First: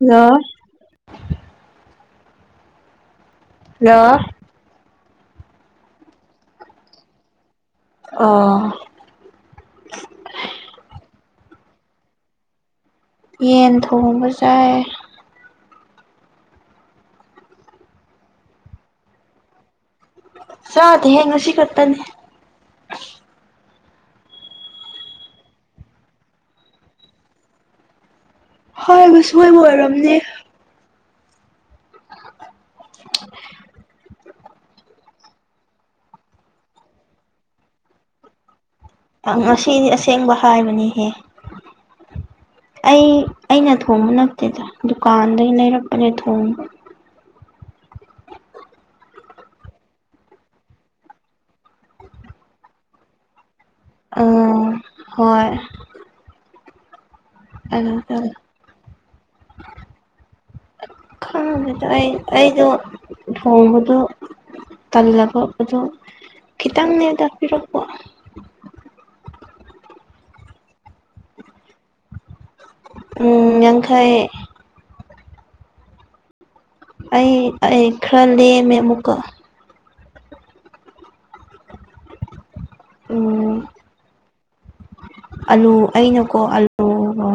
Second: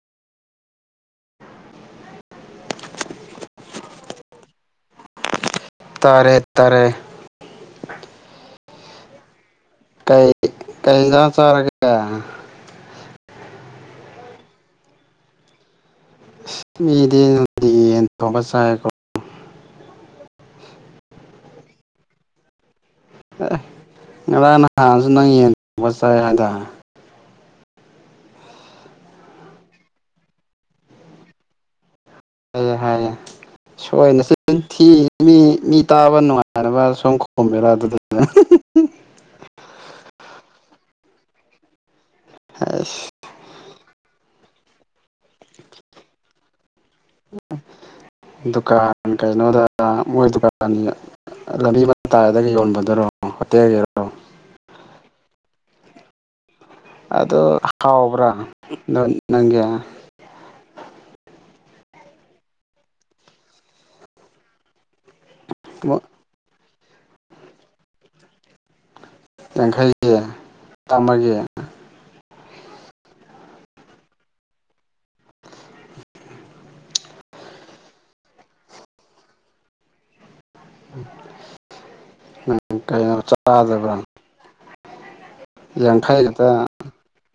ꯍꯂ ꯍꯜꯂꯣ ꯇꯔꯦꯠ ꯇꯔꯦ ꯑ ꯀꯩ ꯀꯩꯗ ꯆꯔꯒ ꯌꯦꯟ ꯊꯣꯡꯕ ꯌꯥꯏ ꯃꯤꯗꯤꯪꯗꯤ ꯌꯦꯟ ꯊꯣꯡꯕ ꯆꯥꯏꯀꯣ ꯆꯠ ꯍꯦ ꯉꯁꯤ ꯀꯇꯅꯦ ꯑꯦ ꯉꯔꯥꯡ ꯅꯍꯥꯟꯁꯨ ꯅꯪ ꯌꯦꯟꯕꯠ ꯆꯥꯏ ꯍꯥꯏꯗꯔꯦ ꯍꯣꯏ ꯃꯁꯣꯏꯕ ꯑꯣꯏꯔꯝꯅꯦ ꯍꯥꯏꯑꯦ ꯍꯥꯏꯑꯦ ꯁꯣꯏꯅꯁꯤ ꯌꯊꯤ ꯃꯤ ꯃꯤ ꯇꯥꯕ ꯅꯨꯡꯉꯥꯏꯔꯕ ꯁꯨꯝ ꯈꯣꯝꯃꯦꯔ ꯑꯗꯨꯗꯨ ꯉꯁꯤꯅꯤ ꯑꯁꯦꯡꯕ ꯍꯥꯏꯕꯅꯤꯍꯦ ꯑꯩ ꯑꯩꯁ ꯑꯩꯅ ꯊꯣꯡꯕ ꯅꯠꯇꯦꯗ ꯗꯨꯀꯥꯟꯗꯒꯤ ꯂꯩꯔꯛꯄꯅꯦ ꯊꯣꯡ [unintelligible] [inaudible] ꯗꯨꯀꯥꯟ ꯀꯩꯅꯣꯗ ꯃꯣꯏ ꯗꯨꯀꯥꯟꯅꯤ ꯂꯝꯕꯤ ꯑꯃ ꯇꯥꯔꯗꯒ ꯌꯣꯟꯕꯗꯨꯔꯣ ꯍꯣꯏ ꯑ ꯍꯣꯏ ꯑꯣ ꯑꯗꯨꯗ ꯍꯥꯎꯕ꯭ꯔꯥ ꯅꯪꯒꯤ ꯈꯥꯡꯉꯦꯗ ꯑꯩ ꯑꯩꯗꯣ ꯊꯣꯡꯕꯗꯣ ꯇꯜꯂꯒꯄꯗꯣ ꯈꯤꯇꯪꯅꯦ ꯇꯥꯛꯄꯤꯔꯛꯄ ꯌꯥꯡꯈꯩꯒꯤ ꯆꯥꯝꯃꯒꯤ ꯎꯝ ꯌꯥꯡꯈꯥꯏ ꯑꯩ ꯑꯩ ꯈꯔ ꯂꯦꯝꯃꯦ ꯑꯃꯨꯛꯀ ꯎꯝ ꯀꯩꯅꯣ ꯎꯝ ꯆꯥꯗꯕ꯭ꯔꯥ ꯑꯂꯨ ꯌꯥꯡꯈꯩ ꯑꯩꯅꯀꯣ ꯈꯛꯇ ꯑꯂꯨꯒ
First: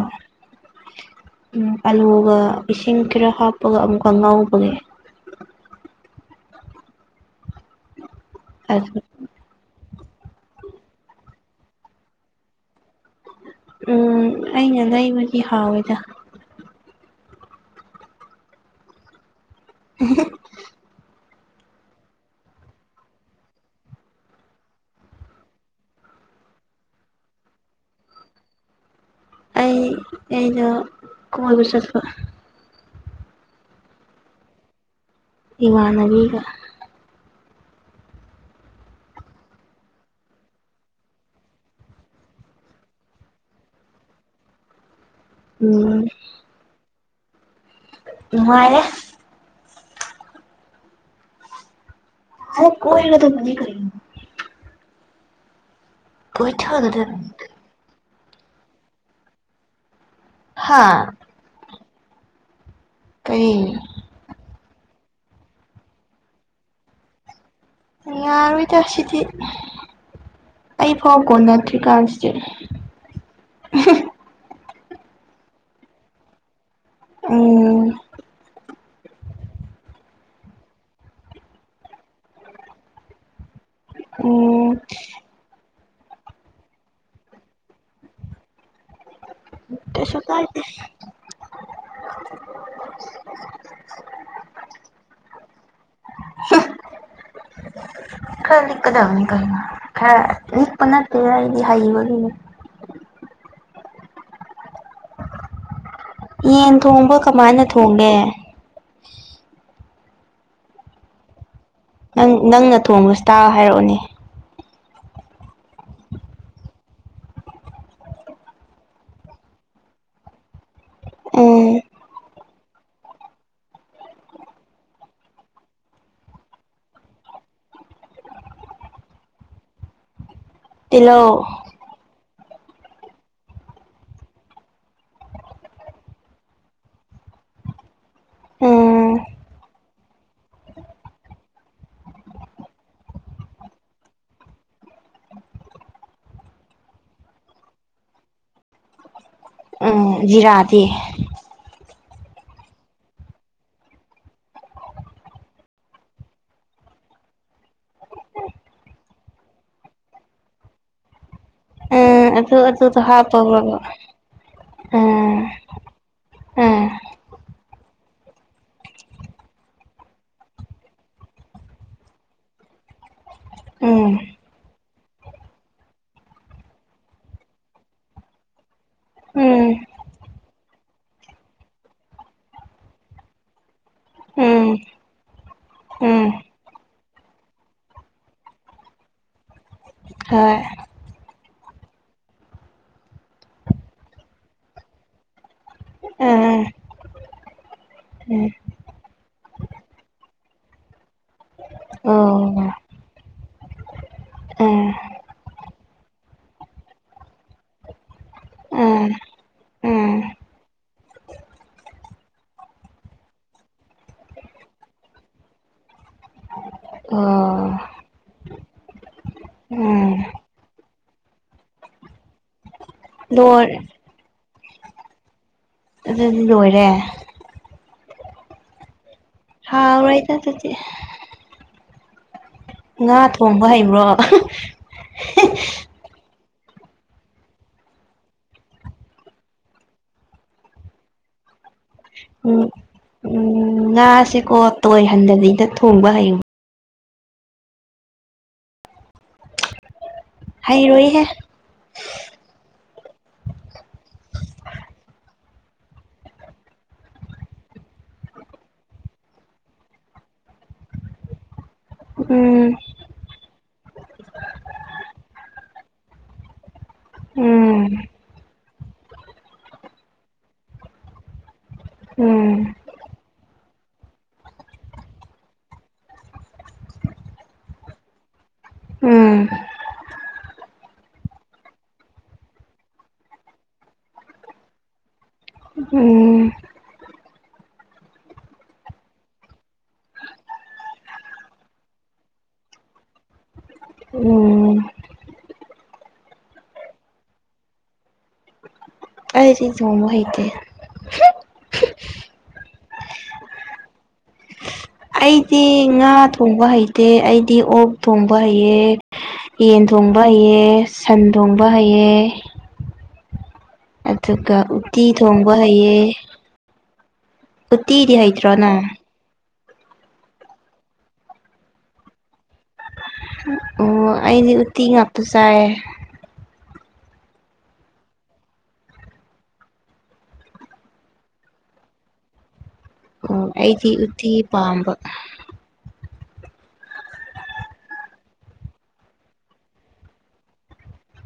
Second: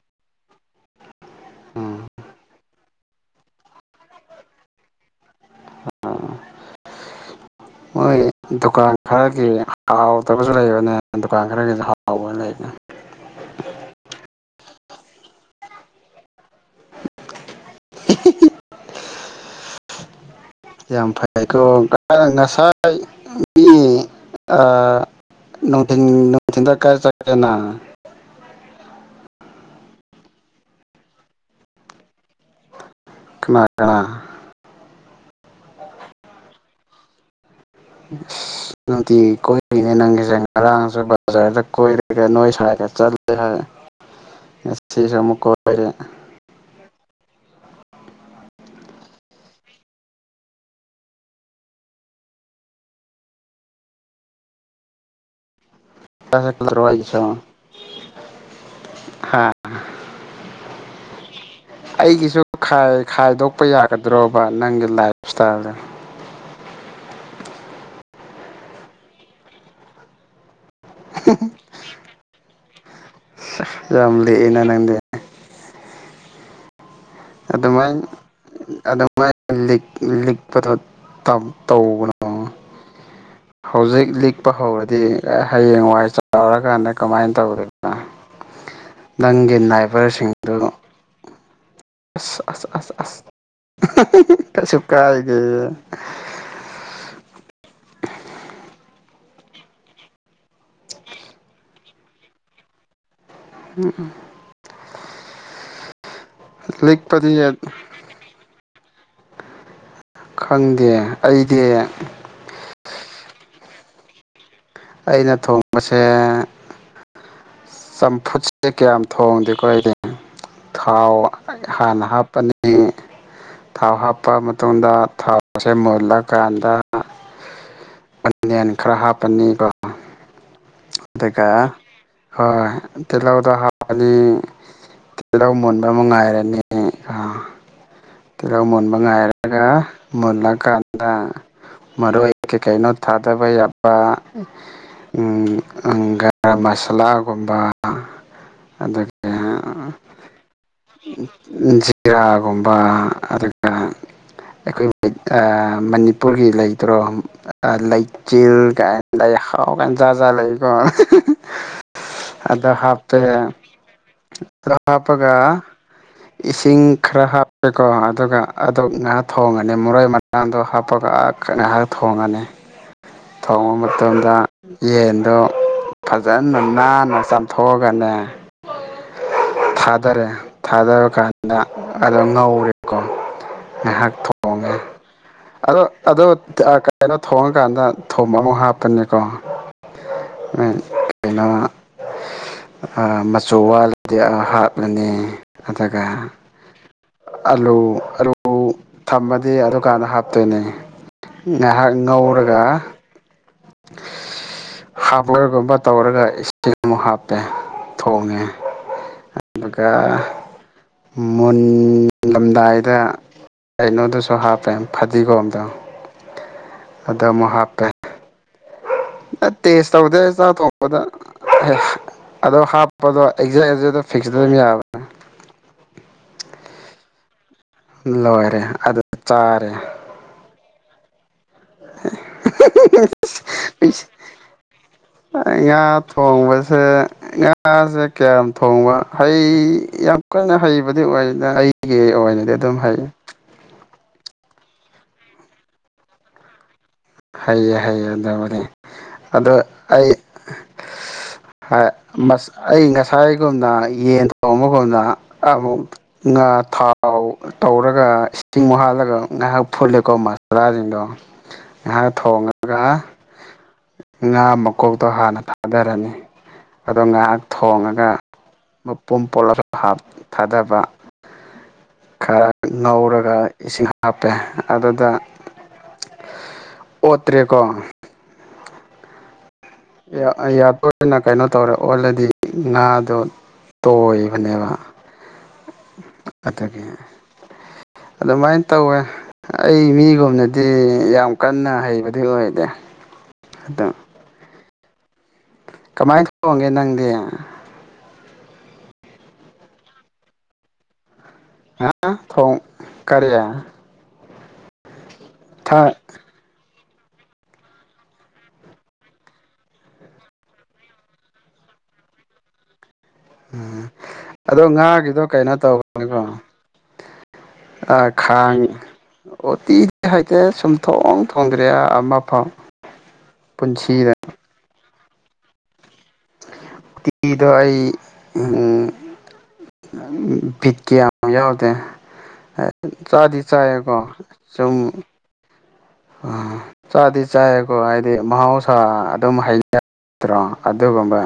ꯎꯝ ꯑꯂꯨꯒ ꯏꯁꯤꯡ ꯈꯔ ꯍꯥꯞꯄꯒ ꯑꯃꯨꯛꯀ ꯉꯥꯎꯕꯒꯤ ꯃꯣꯏ ꯗꯨꯀꯥꯟ ꯑꯗꯨ ꯈꯔꯒꯤ ꯍꯥꯎꯗꯕꯁꯨ ꯂꯩꯕꯅꯦ ꯗꯨꯀꯥꯟ ꯈꯔꯒꯤꯁꯨ ꯍꯥꯎꯕ ꯂꯩꯕꯅꯦ ꯎꯝ ꯑꯩꯅ ꯂꯩꯕꯒꯤ ꯍꯥꯎꯋꯤꯗ [unintelligible] [unintelligible] ꯌꯥ ꯑꯃꯐꯩ ꯑꯩꯀꯣ ꯀ ꯉꯁꯥꯏ ꯃꯤ ꯅꯣꯡꯊ ꯅꯅꯨꯡ ꯊꯤꯟꯗ ꯑꯦꯀꯥ ꯆꯀꯟꯅ ꯑꯩ ꯑꯩꯗ ꯀꯨꯝꯃꯩꯕꯨꯁꯗꯄ ꯀꯂꯥ ꯏ ꯋꯥ ꯅꯕꯤꯒ ꯎꯝ ꯅꯨꯡꯇꯤ ꯀꯣꯏꯗꯣꯏꯅꯦ ꯅꯪꯒꯤꯁꯦ ꯉꯔꯥꯡꯁꯨ ꯕꯖꯥꯔꯗ ꯀꯣꯏꯔꯒ ꯅꯣꯏ ꯁꯔꯒ ꯆꯠꯂꯦ ꯍꯥꯏ ꯁꯤꯁ ꯑꯃꯨꯀꯦ ꯅꯉꯥꯏꯦ ꯑꯗ ꯀꯣꯏ ꯅꯠꯇ ꯃꯅꯤ ꯀ ꯀꯁ ꯍꯥ ꯍꯥꯥ ꯑꯩꯒꯤꯁꯨ ꯈꯥꯏꯗꯣꯛꯄ ꯌꯥꯒꯗ꯭ꯔꯣꯕ ꯅꯪ ꯂꯁꯇꯥꯗꯦ ꯌꯥꯔꯨ ꯑꯣꯏꯇꯁꯤꯗꯤ ꯑꯩ ꯐꯥꯎ ꯀꯣꯟꯅꯠꯇ꯭ꯔꯤ ꯀꯥꯟꯁꯤ ꯌꯥꯝ ꯂꯤꯛꯏꯅ [unintelligible] ꯎꯝ ꯑꯗꯨꯃꯥꯏꯅ ꯑꯗꯨꯃꯥꯏꯅ ꯂꯤꯛꯄꯗꯣ ꯇꯧꯕꯅꯣ ꯑꯣ ꯍꯧꯖꯤꯛ ꯂꯤꯛꯄ ꯎꯝ ꯍꯧꯔꯗꯤ ꯍꯌꯦꯡ ꯋꯥꯏ ꯆꯥꯎꯔꯀꯥꯟꯗ ꯀꯃꯥꯏꯅ ꯇꯧꯗꯣꯏꯗꯅ ꯅꯪꯒꯤ ꯀꯩꯁꯨ ꯅꯥꯏꯕꯔꯁꯤꯡꯗꯨ ꯀꯥꯏꯗꯦ ꯑꯁ ꯑꯁ ꯑꯁ ꯑꯁ ꯀꯩꯁꯨ ꯀꯥꯗꯦ ꯈꯅꯤ ꯀꯗꯥ ꯀ ꯍ ꯄꯅꯠꯇ ꯍꯥꯏ ꯎꯝ ꯎꯝ ꯌꯦꯟ ꯊꯣꯡꯕ ꯂꯤꯛꯄꯗꯤ ꯀꯃꯥꯏꯅ ꯊꯣꯡꯒꯦ ꯈꯪꯗꯦ ꯑꯩꯗꯤ ꯅꯪ ꯅꯪꯅ ꯊꯣꯡꯕꯕꯁꯤ ꯇꯥ ꯍꯥꯏꯔꯛꯑꯣꯅꯦ ꯑꯩꯅ ꯊꯣꯡꯕꯁꯦ ꯆꯝꯐꯨꯠꯁꯦ ꯀꯌꯥꯝ ꯊꯣꯡꯗꯦꯀꯣ ꯑꯩꯗꯤ ꯊꯥꯎ ꯎꯝ ꯍꯥꯟꯅ ꯍꯥꯞꯄꯅꯤ ꯊꯥꯎ ꯍꯥꯞꯄ ꯃꯇꯨꯡꯗ ꯊꯥꯎꯁꯦ ꯃꯨꯜꯂꯀꯥꯟꯗ ꯑꯅꯤꯟ ꯈꯔ ꯍꯥꯞꯄꯅꯤꯕꯣ ꯏꯂꯧ ꯍꯣꯏ ꯇꯗ ꯍꯥ ꯑꯅꯤ ꯇꯤꯍꯧ ꯃꯨꯟꯕ ꯑꯃ ꯉꯥꯏꯔꯅꯤ ꯇꯤꯜꯍꯧ ꯃꯨꯟꯕ ꯎꯝ ꯉꯥꯏꯔꯒ ꯃꯨꯜꯂꯀꯥꯟꯗ ꯃꯔ ꯑꯩ ꯀꯩꯩꯅꯣ ꯊꯥꯗꯕꯩ ꯑ ꯒꯔꯝ ꯃꯁꯥꯂꯥꯒꯨꯝꯕ ꯑꯗꯨꯒꯗꯒꯤ ꯎꯝ ꯖꯤꯔꯥꯗꯤ ꯆꯤꯔꯥꯒꯨꯝꯕ ꯑꯗꯨꯒ ꯑꯩꯈꯣꯏ ꯃꯅꯤꯄꯨꯔꯒꯤ ꯂꯩꯇ꯭ꯔꯣ ꯂꯩꯆꯤꯜ ꯀ ꯂꯩꯍꯥꯎ ꯀꯥꯟꯖꯥꯠ ꯖ ꯂꯩꯀꯣ ꯎꯝ ꯑꯗꯨ ꯑꯗ ꯑꯗꯨꯗꯣ ꯍꯥꯞꯄꯦ ꯍꯥꯞꯄꯕ꯭ꯔꯕ ꯑꯣ ꯍꯥꯞꯄꯒ ꯎꯝ ꯏꯁꯤꯡ ꯎꯝ ꯈꯔ ꯍꯥꯞ ꯀꯣ ꯑꯗꯨꯒ ꯑꯗꯨ ꯉꯥꯏꯍꯥꯛ ꯊꯣꯡꯉꯅꯤ ꯃꯣꯔꯩ ꯃꯔꯥꯡꯗꯣ ꯍꯥꯞꯄꯒ ꯉꯥꯏꯍꯥꯛ ꯊꯣꯡꯉꯅꯤ ꯊꯣꯡꯕ ꯎꯝ ꯃꯇꯝꯗ ꯌꯦꯟꯗꯣ ꯐꯖꯅ ꯅꯥꯟꯅ ꯆꯥꯝꯊꯣꯛꯑꯒꯅꯦ ꯎꯝ ꯊꯥꯗꯔꯦ ꯊꯥꯗꯕ ꯀꯥꯟꯗ ꯑꯣ ꯉꯧꯔꯦ ꯅꯥꯏꯍꯥꯛ ꯊꯣꯡꯅꯦ [unintelligible] [inaudible] ꯑꯗꯣ ꯎꯝ ꯑꯣ ꯀꯩꯅꯣ ꯊꯣꯡꯉꯀꯥꯟꯗ ꯊꯣꯕ ꯑꯃꯨꯛ ꯍꯥꯞꯄꯅꯤꯀꯣ ꯍꯣꯏ ꯂꯩꯅ ꯃꯆꯨ ꯋꯥꯜꯂꯗꯤ ꯍꯥꯞꯂꯅꯤ ꯑꯗꯨꯒ ꯎꯝ ꯑꯜꯂꯣ ꯑꯂꯣ ꯎꯝ ꯊꯝꯃꯗꯤ ꯑꯗꯨꯀꯥꯟꯗ ꯍꯥꯞꯇꯣꯏꯅꯤ ꯉꯥꯏꯍꯥꯛ ꯉꯧꯔꯒ ꯑꯣ [unintelligible] [inaudible] ꯍꯥꯞꯄꯒꯨꯝꯕ ꯇꯧꯔꯒ ꯏꯁꯤꯡ ꯑꯃꯨꯛ ꯍꯥꯞꯄꯦ ꯊꯣꯡꯉꯦ ꯎꯝ ꯑꯗꯨꯒ ꯎꯝ ꯃꯨꯟꯂꯝꯗꯥꯏꯗ ꯀꯩꯅꯣꯗꯨꯁꯨ ꯍꯥꯞꯄꯦ ꯐꯗꯤꯒꯣꯝꯗꯣ ꯑꯗ ꯑꯃꯨꯛ ꯑꯣ ꯍꯥꯞꯄꯦ ꯅ ꯇꯦꯁ ꯎꯝ ꯇꯧꯗꯦ ꯆꯊꯣꯛꯄꯗ ꯑꯗꯣ ꯍꯥ ꯂꯣꯏ ꯑꯦꯛꯖ ꯐꯤꯁꯕ ꯑꯗꯨ ꯂꯣꯏꯔꯦ ꯂꯣꯏꯔꯦ ꯑꯗꯨ ꯆꯥꯔꯦ ꯍꯥꯎꯔꯍꯤ ꯇ ꯇꯆ ꯊꯣꯡꯕ ꯍꯩꯕ꯭ꯔꯣ ꯌꯥ [inaudible] [unintelligible] ꯊꯣꯡꯕꯁꯦ ꯉꯥꯁꯦ ꯀꯌꯥꯝ ꯊꯣꯡꯕ ꯍꯩ ꯌꯥꯝ ꯀꯟꯅ ꯍꯩꯕꯗꯤ ꯑꯣꯏ ꯑꯩꯒꯤ ꯑꯣꯏꯅꯗꯤ ꯑꯗꯨꯝ ꯍꯩ ꯎ ꯉꯥꯁꯦꯀꯣ ꯇꯣꯏꯍꯟꯗꯕꯤꯩꯗ ꯊꯣꯡꯕ ꯍꯩꯌꯨ ꯍꯩꯌꯦ ꯍꯩꯌꯦ ꯑꯗꯨꯕꯨꯗꯤ ꯑ ꯑꯩ ꯍꯩꯔꯣꯏꯍꯦ ꯍꯁ ꯑꯩ ꯉꯁ ꯉꯥꯏꯒꯨꯝꯅ ꯌꯦꯟ ꯊꯣꯡꯕꯒꯨꯝꯅ ꯑꯃꯨꯛ ꯉꯥ ꯊꯥꯎ ꯇꯧꯔꯒ ꯏꯁꯤꯡꯨ ꯍꯥꯜꯂꯒ ꯉꯥꯏꯍꯥꯛ ꯐꯨꯠꯂꯦꯀꯣ ꯃꯁꯣꯔꯥꯁꯤꯡꯗꯣ ꯉꯥꯏꯍꯥꯛ ꯎꯝ ꯊꯣꯡꯉꯒ ꯉꯥ ꯃꯀꯣꯛꯇꯣ ꯍꯥꯟꯅ ꯊꯥꯗꯔꯅꯤ ꯑꯗꯣ ꯉꯥꯏꯍꯥꯛ ꯎꯝ ꯊꯣꯡꯉꯒ ꯃꯄꯨꯝ ꯄꯣꯠꯂꯞ ꯊꯥꯗꯕ ꯈꯔ ꯎꯝ ꯉꯧꯔꯒ ꯏꯁꯤꯡ ꯍꯥꯞꯄꯦ ꯑꯗꯨꯗ [unintelligible] [inaudible] ꯑꯣꯠꯇ꯭ꯔꯦꯀꯣ ꯎꯝ ꯌꯥꯗꯣꯏꯅ ꯀꯩꯅꯣ ꯇꯧꯔꯦ ꯑꯣꯜꯂꯦꯗꯤ ꯉꯥꯗꯣ ꯇꯣꯏꯕꯅꯦꯕ ꯎꯝ ꯑꯗꯨꯒꯤ [unintelligible] [inaudible] ꯑꯗꯨꯃꯥꯏꯅ ꯇꯧꯋꯦ ꯑꯩ ꯃꯤꯒꯨꯝꯅꯗꯤ ꯌꯥꯝ ꯀꯟꯅ ꯍꯩꯕꯗꯤ ꯑꯣꯏꯗꯦ ꯑꯗ ꯎꯝ ꯀꯃꯥꯏꯅ ꯇꯧꯒꯦ ꯅꯪꯗꯤ ꯑꯩꯗꯤ ꯊꯣꯡꯕ ꯍꯩꯇꯦ ꯍꯨꯡꯛ꯫ ꯉꯥ ꯊꯣꯡ ꯀꯔꯤ꯫ ꯑꯩꯗꯤ ꯉꯥ ꯊꯣꯡꯕ ꯍꯩ ꯇꯦ ꯑꯩꯗꯤ ꯑꯣꯛ ꯊꯣꯡꯕ ꯍꯩꯌꯦ ꯌꯦꯟ ꯊꯣꯡꯕ ꯍꯩꯌꯦ ꯁꯟ ꯊꯣꯡꯕ ꯍꯩꯌꯦ ꯌꯦ ꯎꯝ ꯑꯗꯣ ꯉꯥꯒꯤꯗꯣ ꯀꯩꯅꯣ ꯊꯣꯡꯕ ꯇꯧ [unintelligible] ꯍꯩꯌꯦ ꯅꯤꯀꯣ ꯑ ꯎꯇꯤꯗꯤ ꯍꯩꯇ꯭ꯔꯣ ꯈꯥꯡ ꯅꯪ ꯑꯣꯇꯤ [inaudible] ꯍꯩꯇꯦ ꯁꯨꯝꯊꯣꯡ ꯊꯣꯡꯗ꯭ꯔꯦ ꯑꯃꯐꯧ꯫ ꯑꯣ ꯑꯩꯗꯤ ꯎꯇꯤ ꯉꯥꯛꯇ ꯆꯥꯢꯌꯦ꯫ [unintelligible] ꯑꯩ ꯑꯨꯡ ꯎꯝ ꯚꯤꯠ ꯀ ꯌꯥꯝ ꯌꯥꯎꯗꯦ꯫ ꯆꯥꯗꯤ ꯑꯣ ꯑꯩꯗꯤ ꯆꯥꯏꯌꯦꯀꯣ ꯎꯇꯤ ꯁꯨꯝ ꯄꯥꯝꯕ ꯑ ꯆꯥꯗꯤ ꯆꯥꯌꯦꯀꯣ ꯍꯥꯏꯗꯤ ꯃꯍꯧꯁꯥ ꯑꯗꯨꯝ ꯍꯩ [inaudible] ꯇ꯭ꯔꯣ ꯑꯗꯨꯒꯨꯝꯕ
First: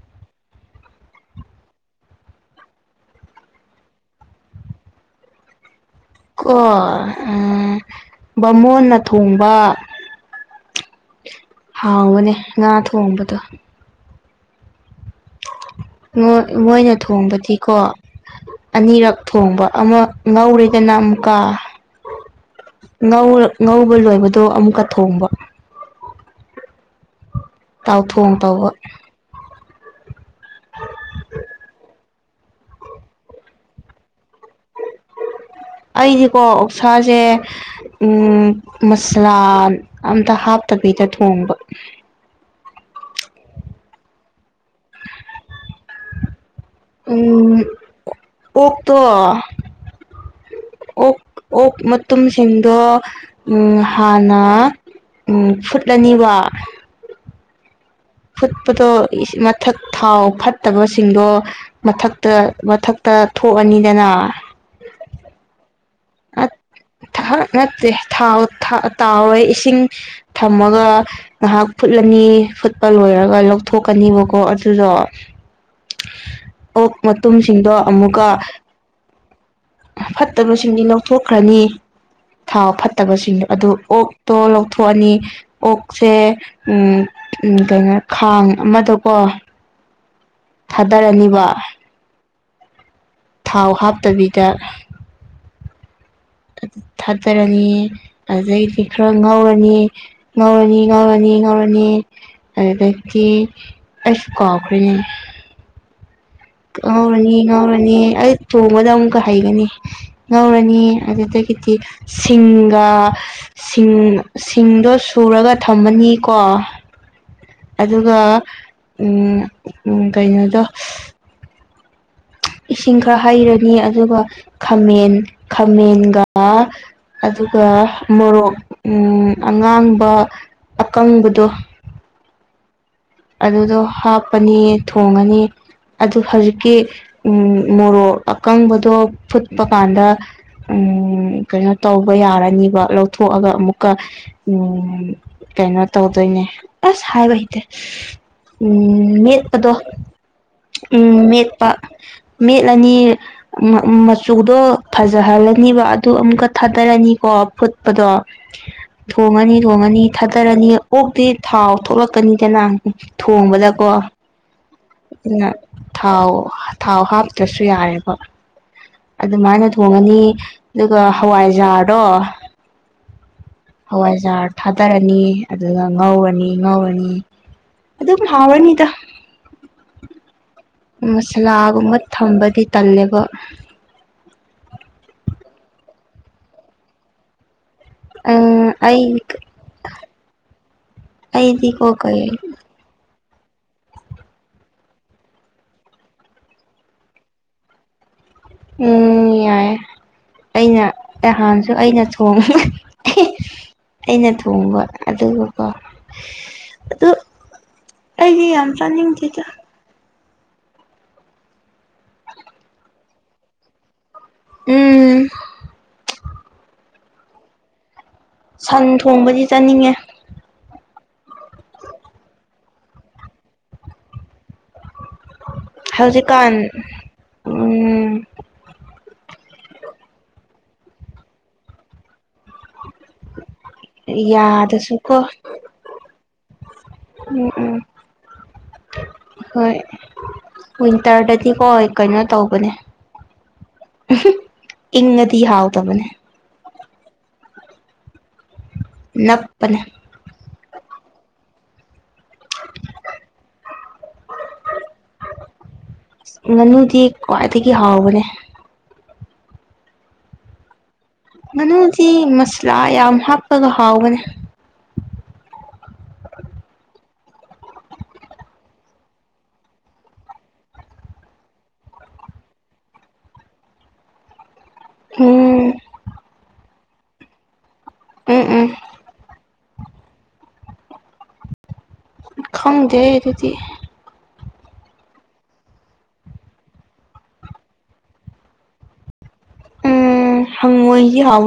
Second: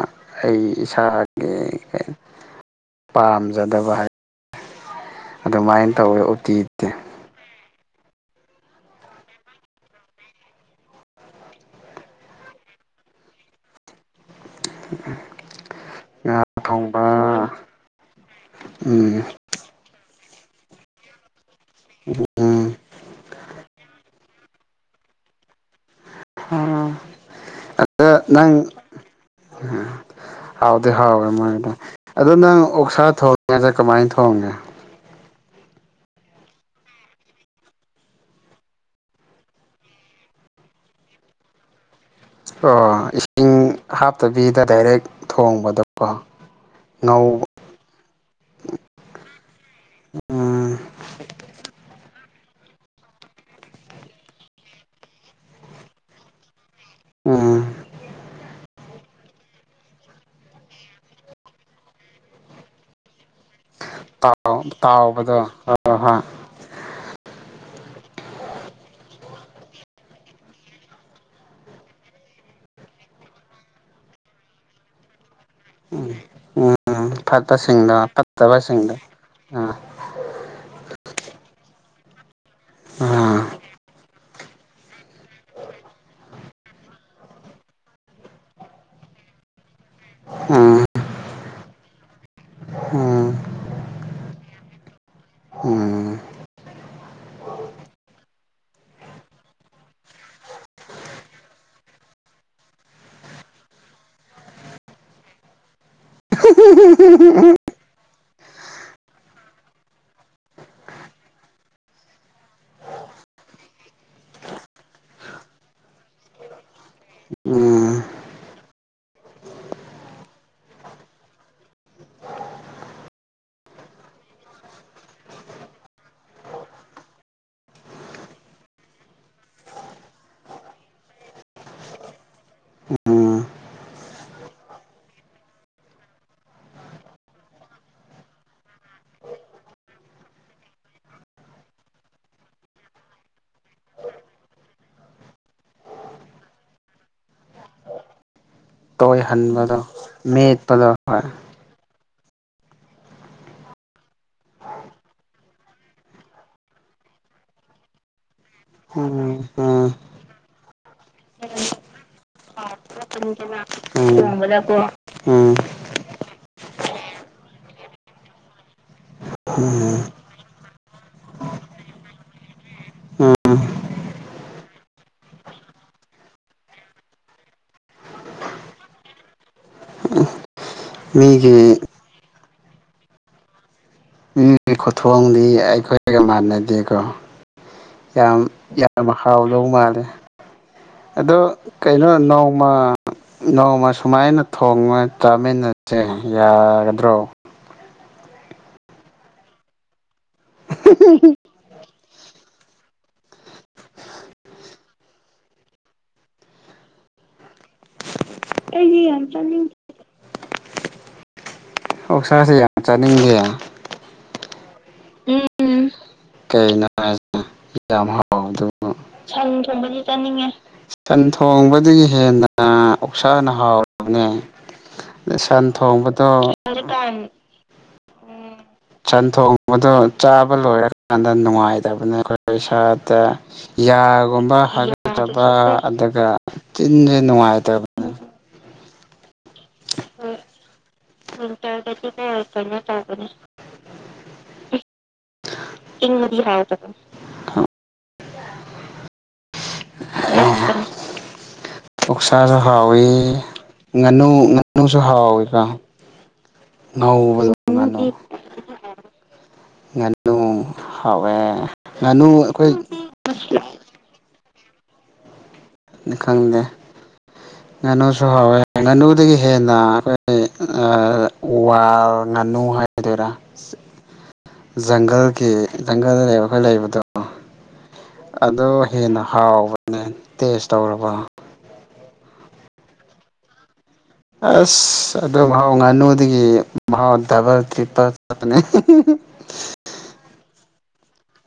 ꯑꯩ ꯏꯁꯥꯒꯤ [inaudible] ꯄꯥꯝꯖꯗꯕ ꯍꯥꯏꯠ ꯑꯗꯨꯃꯥꯏꯟ ꯀꯣ ꯎꯝ ꯕꯥꯃꯣꯟꯅ ꯊꯣꯡꯕ ꯍꯥꯎꯕꯅꯦ ꯉꯥ ꯊꯣꯡꯕꯗꯣ꯫ [inaudible] ꯉꯥ ꯃꯣꯢ ꯃꯣꯢꯅ ꯊꯣꯡꯕ ꯊꯣꯡꯕꯗꯤꯀꯣ ꯑꯅꯤꯔꯛ ꯎꯝ ꯊꯣꯡꯕ ꯑꯃ ꯉꯧꯔꯦꯗꯅ ꯑꯃꯨꯛꯀ ꯎꯝ ꯉꯧꯔ ꯉꯧꯕ ꯂꯣꯏꯕ ꯗꯣ ꯑꯃꯨꯛꯀ ꯊꯣꯡꯕ꯫ ꯑꯥ ꯇꯥꯎꯊꯣꯡ ꯇꯧꯕ꯫ [unintelligible] ꯍꯥꯎꯗꯤ ꯍꯥꯎꯋꯦ ꯃꯣꯏꯗꯣ ꯑꯗꯣ ꯅꯪ ꯑꯣꯛꯁꯥ ꯊꯣꯡꯉꯗꯤ ꯀꯃꯥꯏ ꯊꯣꯡꯉꯤ꯫ [inaudible] ꯑꯩꯗꯤꯀꯣ ꯑꯣꯛꯁꯥꯁꯦ ꯎꯝ ꯃꯁꯂꯥ ꯑꯝꯇ ꯍꯥꯞ ꯇꯕꯤꯗ ꯊꯣꯡꯕ꯫ ꯑꯣ ꯏꯁꯤꯡ ꯍꯥꯞꯇꯕꯤꯗ ꯗꯥꯏꯔꯦꯛ ꯊꯣꯡꯕ ꯎꯝ ꯎꯠꯇꯣ ꯎꯝ ꯑꯣꯛ ꯑꯣꯛ ꯃꯇꯨꯝ ꯁ [unintelligible] ꯎꯝ ꯍꯥꯟꯅ ꯎꯝ ꯐꯨꯠꯂꯅꯤꯕ ꯑꯨꯡ꯫ ꯐꯨꯠꯄꯗꯣ ꯏꯁ ꯃꯊꯛ ꯊꯥꯎ ꯐꯠꯇꯕꯁꯤꯡꯗꯣ ꯃꯊꯛꯇ ꯃꯊꯛ ꯑꯥ ꯊꯣꯛꯑꯅꯤ ꯇꯥꯎ ꯇꯥꯎꯕꯗꯣ [unintelligible] ꯊꯥꯛ ꯅꯠꯇꯦ ꯊꯥꯎ ꯊꯥ ꯇꯥꯎꯔꯣꯢ ꯏꯁꯤꯡ ꯊꯝꯃꯒ ꯉꯥꯍꯥꯛ ꯐꯨꯠꯂꯅꯤ ꯐꯨꯠꯄ ꯂꯣꯏꯔꯒ ꯂꯧꯊꯣꯛꯀꯅꯤꯕꯀꯣ ꯑꯗꯨꯗꯣ ꯑꯣꯛ ꯎꯝ ꯃꯇꯨꯝꯁꯤꯡꯗꯣ ꯐꯠꯄꯁꯤꯡꯗꯣ ꯑꯃꯨꯛꯀ ꯐꯠꯇꯕꯁꯤꯡꯗꯣ ꯑꯥ ꯐꯠꯇꯕꯁꯤꯡꯗꯤ ꯂꯧꯊꯣꯛ ꯈ꯭ꯔꯅꯤ ꯊꯥꯎ ꯐꯠꯇꯕꯁꯤꯡ ꯑꯥ ꯑꯗꯨ ꯑꯣꯛ ꯇꯣ ꯂꯧꯊꯣꯛꯑꯅꯤ ꯑꯣꯛꯁꯦ ꯎ ꯎ ꯀꯩꯅꯣ ꯈꯥꯡ ꯑꯃꯗꯀꯣ ꯑ ꯎꯝ ꯊꯥꯗꯔꯅꯤꯕ ꯎꯝ ꯊꯥꯎ ꯍꯥꯞꯇꯕꯤꯗ꯫ ꯎꯝ ꯑꯗ ꯊꯥꯗꯔꯅꯤ ꯑꯗꯩꯗꯤ ꯈꯔ ꯉꯧꯔꯅꯤ ꯉꯧꯔꯅꯤ ꯉꯧꯔꯅꯤ- ꯉꯧꯔꯅꯤ ꯑꯗꯒꯤ ꯑꯩꯁꯨ ꯀꯥꯎꯈ꯭ꯔꯦꯅꯦ꯫ ꯉꯧꯔꯅꯤ ꯉꯧꯔꯅꯤ ꯑꯩ ꯊꯣꯡꯕꯗ ꯑꯃꯨꯛꯀ ꯍꯩꯒꯅꯤ ꯉꯧꯔꯅꯤ ꯑꯗꯨꯗ [unintelligible] ꯁꯤꯡꯒ ꯁꯤꯡ ꯁꯤꯡꯗꯣ ꯁꯨꯔꯒ ꯊꯝꯃꯅꯤꯀꯣ ꯎꯝ ꯑꯗꯨꯒ ꯎꯝ ꯎꯝ ꯀꯩꯅꯣꯗꯣ ꯁꯤꯖ ꯏꯁꯤꯡ ꯈꯔ ꯍꯩꯔꯅꯤ ꯑꯗꯨꯒ ꯈꯥꯃꯦꯟ ꯈꯥꯃꯦꯟꯒ ꯑꯗꯨꯒ ꯃꯣꯔꯣꯛ ꯑꯉꯥꯡꯕ ꯑꯀꯪꯕꯗꯣ ꯎ ꯎꯝ ꯑꯗꯨꯗꯣ ꯍꯥꯞꯄꯅꯤ ꯊꯣꯡꯉꯅꯤ ꯑꯗꯨ ꯍꯧꯖꯤꯛꯀꯤ ꯎ ꯃꯣꯔꯣꯛ ꯑꯀꯪꯕꯗꯣ ꯐꯨꯠꯄ ꯀꯥꯟꯗ ꯀꯩꯅꯣ ꯇꯧꯕ ꯌꯥꯔꯅꯤꯕ ꯂꯧꯊꯣꯛꯑꯒ ꯑꯃꯨꯛꯀ ꯀꯩꯅꯣ ꯇꯧꯗꯣꯏꯅꯦ ꯑꯁ ꯍꯥꯏꯕ ꯍꯇꯦ ꯎꯝ ꯃꯦꯠꯄꯗꯣ ꯇꯣꯏꯍꯟꯕꯗꯣ ꯃꯦꯠꯄꯗꯣ ꯍꯣꯏ ꯎꯝ ꯃꯦꯠꯄ ꯃꯦꯠꯂꯅꯤ ꯃꯆꯨꯗꯣ ꯐꯖꯍꯜꯂꯅꯤꯕ ꯑꯗꯨ ꯑꯃꯨꯛꯀ ꯊꯥꯗꯔꯅꯤ ꯑꯅꯤꯀꯣ ꯐꯨꯠꯄꯗꯣ ꯎꯝ ꯊꯣꯡꯉꯅꯤ ꯎꯝ ꯊꯣꯡꯉꯅꯤ ꯊꯥꯗꯔꯅꯤ ꯑꯣꯛꯇꯛꯇꯤ ꯊꯥꯎ ꯊꯣꯛꯂꯛꯀꯅꯤ ꯀꯅꯥ ꯊꯣꯡꯕꯗꯀꯣ ꯃꯂ ꯀꯣ ꯑꯗꯨꯩꯅ ꯊꯥꯎ ꯊꯥꯎ ꯍꯥꯞꯇ꯭ꯔꯁꯨ ꯌꯥꯔꯦꯕ ꯑꯗꯨꯃꯥꯏꯅ ꯎꯝ ꯊꯣꯡꯉꯅꯤ ꯑꯗꯨꯒ ꯍꯋꯥꯏꯖꯥꯔꯗꯣ ꯎꯝ ꯍꯋꯥꯏꯖꯥꯔ ꯊꯥꯗꯔꯅꯤ ꯑꯗꯨꯒ ꯉꯧꯔꯅꯤ ꯉꯧꯔꯅꯤ ꯑꯗ ꯂꯥꯕꯤꯗ ꯃꯤꯒꯤ ꯃꯁꯥꯂꯥꯒꯨꯝꯕ ꯊꯝꯕꯗꯤ ꯇꯜꯂꯦꯕ ꯑꯩꯒꯤ ꯈꯨꯊꯣꯡꯗꯤ ꯑꯩꯈꯣꯏꯒ ꯃꯥꯟꯅꯗꯦꯀꯣ ꯌꯥꯝ ꯌꯥꯝ ꯑꯩ ꯍꯥꯎꯗꯧꯕ ꯃꯥꯜꯂꯦ ꯑꯗꯣ ꯑꯩꯗꯤꯀꯣ ꯀꯩꯅꯣ ꯀꯩ ꯅꯣꯡꯃ ꯅꯣꯡꯃ ꯁꯨꯃꯥꯏꯅ ꯊꯣꯡꯉ ꯆꯥꯃꯤꯟꯅꯁꯦ ꯌꯥꯒꯗ꯭ꯔꯣ ꯎꯝ ꯌꯥꯏꯦ ꯑꯩꯅ ꯅꯍꯥꯟꯁꯨ ꯑꯩꯅ ꯍ ꯑꯩꯅ ꯊꯣꯡꯕ ꯑꯗꯨꯒꯀꯣ ꯑꯗꯨ ꯑꯩꯗꯤ ꯌꯥꯝ ꯑꯩꯗꯤ ꯔꯅꯤꯡ ꯌꯥꯝ ꯊꯇ ꯆꯥꯅꯤꯡ ꯑꯣꯁꯔꯁꯤ ꯆꯥ ꯂꯩ ꯎꯝ ꯀꯩ ꯌꯥꯝ ꯍꯥꯎ ꯑꯗꯨ ꯁꯟ ꯊꯣꯡꯕꯗꯤ ꯁꯟ ꯆꯥꯅꯤꯡꯉꯦ ꯊꯣꯡꯕꯗꯤ ꯆꯥꯅꯤꯡꯉꯦ ꯁꯟ ꯊꯣꯡꯕꯗꯒꯤ ꯍꯦꯟꯅ ꯑꯣꯛꯁꯅ ꯍꯥꯎꯔꯕꯅꯦ ꯑ ꯁꯟ ꯊꯣꯡꯕꯗꯣ ꯍꯧꯖꯤꯛꯀꯥꯟ ꯎꯝ ꯁꯟ ꯊꯣꯡꯕꯗꯣ ꯆꯥꯕ ꯂꯣꯏꯔꯀꯥꯟꯗ ꯅꯨꯡꯉꯥꯏꯇꯕꯅꯦ ꯑꯩꯈꯣꯏ ꯏꯁꯥ ꯌꯥꯒꯨꯝꯕ ꯌꯥꯗꯁꯨꯀꯣ ꯍꯥꯕ ꯑꯗꯨꯒ ꯆꯤꯟꯁꯦ ꯎꯝ ꯎꯝ ꯅꯨꯡꯉꯥꯏꯇꯕꯅꯦ ꯍꯣꯏ ꯋꯤꯟꯇꯔꯗꯗꯤꯀꯣꯏ ꯋꯤꯟꯇꯔꯗꯗꯤꯀꯣ ꯀꯩꯅꯣ ꯇꯧꯕꯅꯦ ꯀꯩꯅꯣ ꯇꯧꯕꯅꯦ ꯏꯅꯗꯤ ꯍꯥꯥꯎ ꯏꯗꯤ ꯍꯥꯏ ꯇꯗ ꯅꯄꯅ ꯎꯛꯁꯥꯁꯨ ꯍꯥꯎꯋꯤ ꯉꯥꯅꯨ ꯉꯥꯅꯨꯁꯨ ꯍꯥꯎꯋꯤꯀꯣ ꯉꯥꯅꯨꯗꯤ ꯉꯧꯕꯗꯣ ꯈ꯭ꯋꯥꯏꯗꯒꯤ ꯉꯥꯅꯨ ꯍꯥꯎꯕꯅꯦ ꯉꯥꯅꯨ ꯍꯥꯎꯋꯦ ꯉꯥꯅꯨꯗꯤ ꯉꯥꯅꯨ ꯑꯩꯈꯣꯏ ꯃꯁꯂꯥ ꯌꯥꯝ ꯍꯥꯞꯄꯒ ꯍꯥꯎꯕꯅꯦ ꯈꯪꯗꯦ ꯉꯥꯅꯨꯁꯨ ꯍꯥꯎꯋꯦ ꯉꯥꯅꯨꯗꯒꯤ ꯍꯦꯟꯅ ꯑꯩꯈꯣꯏ ꯎ ꯉ ꯅꯨꯡ ꯍꯥꯏꯒꯗꯣꯏꯔꯥ [inaudible] ꯖꯪꯒꯜꯒꯤ ꯎꯝ ꯖꯪꯒꯜꯗ ꯂꯩ ꯑꯩꯈꯣꯏ ꯂꯩꯕꯗꯣ ꯎꯝ ꯎꯝ ꯑꯣ ꯍꯦꯟꯅ ꯍꯥꯎꯕꯅꯦ ꯇꯦꯁ ꯇꯧꯔꯕ ꯈꯪꯗꯦ ꯑꯗꯨꯗꯤ ꯑꯁ ꯑꯗꯨꯣ ꯃꯍꯥꯎ ꯉꯥꯅꯨꯗꯒꯤ ꯃꯍꯥꯎ ꯗꯕꯜ ꯇ꯭ꯔꯤꯄꯜ ꯆꯠꯄꯅꯤ ꯎꯝ ꯍꯪꯅꯣꯏꯒꯤ ꯍꯥꯎꯕ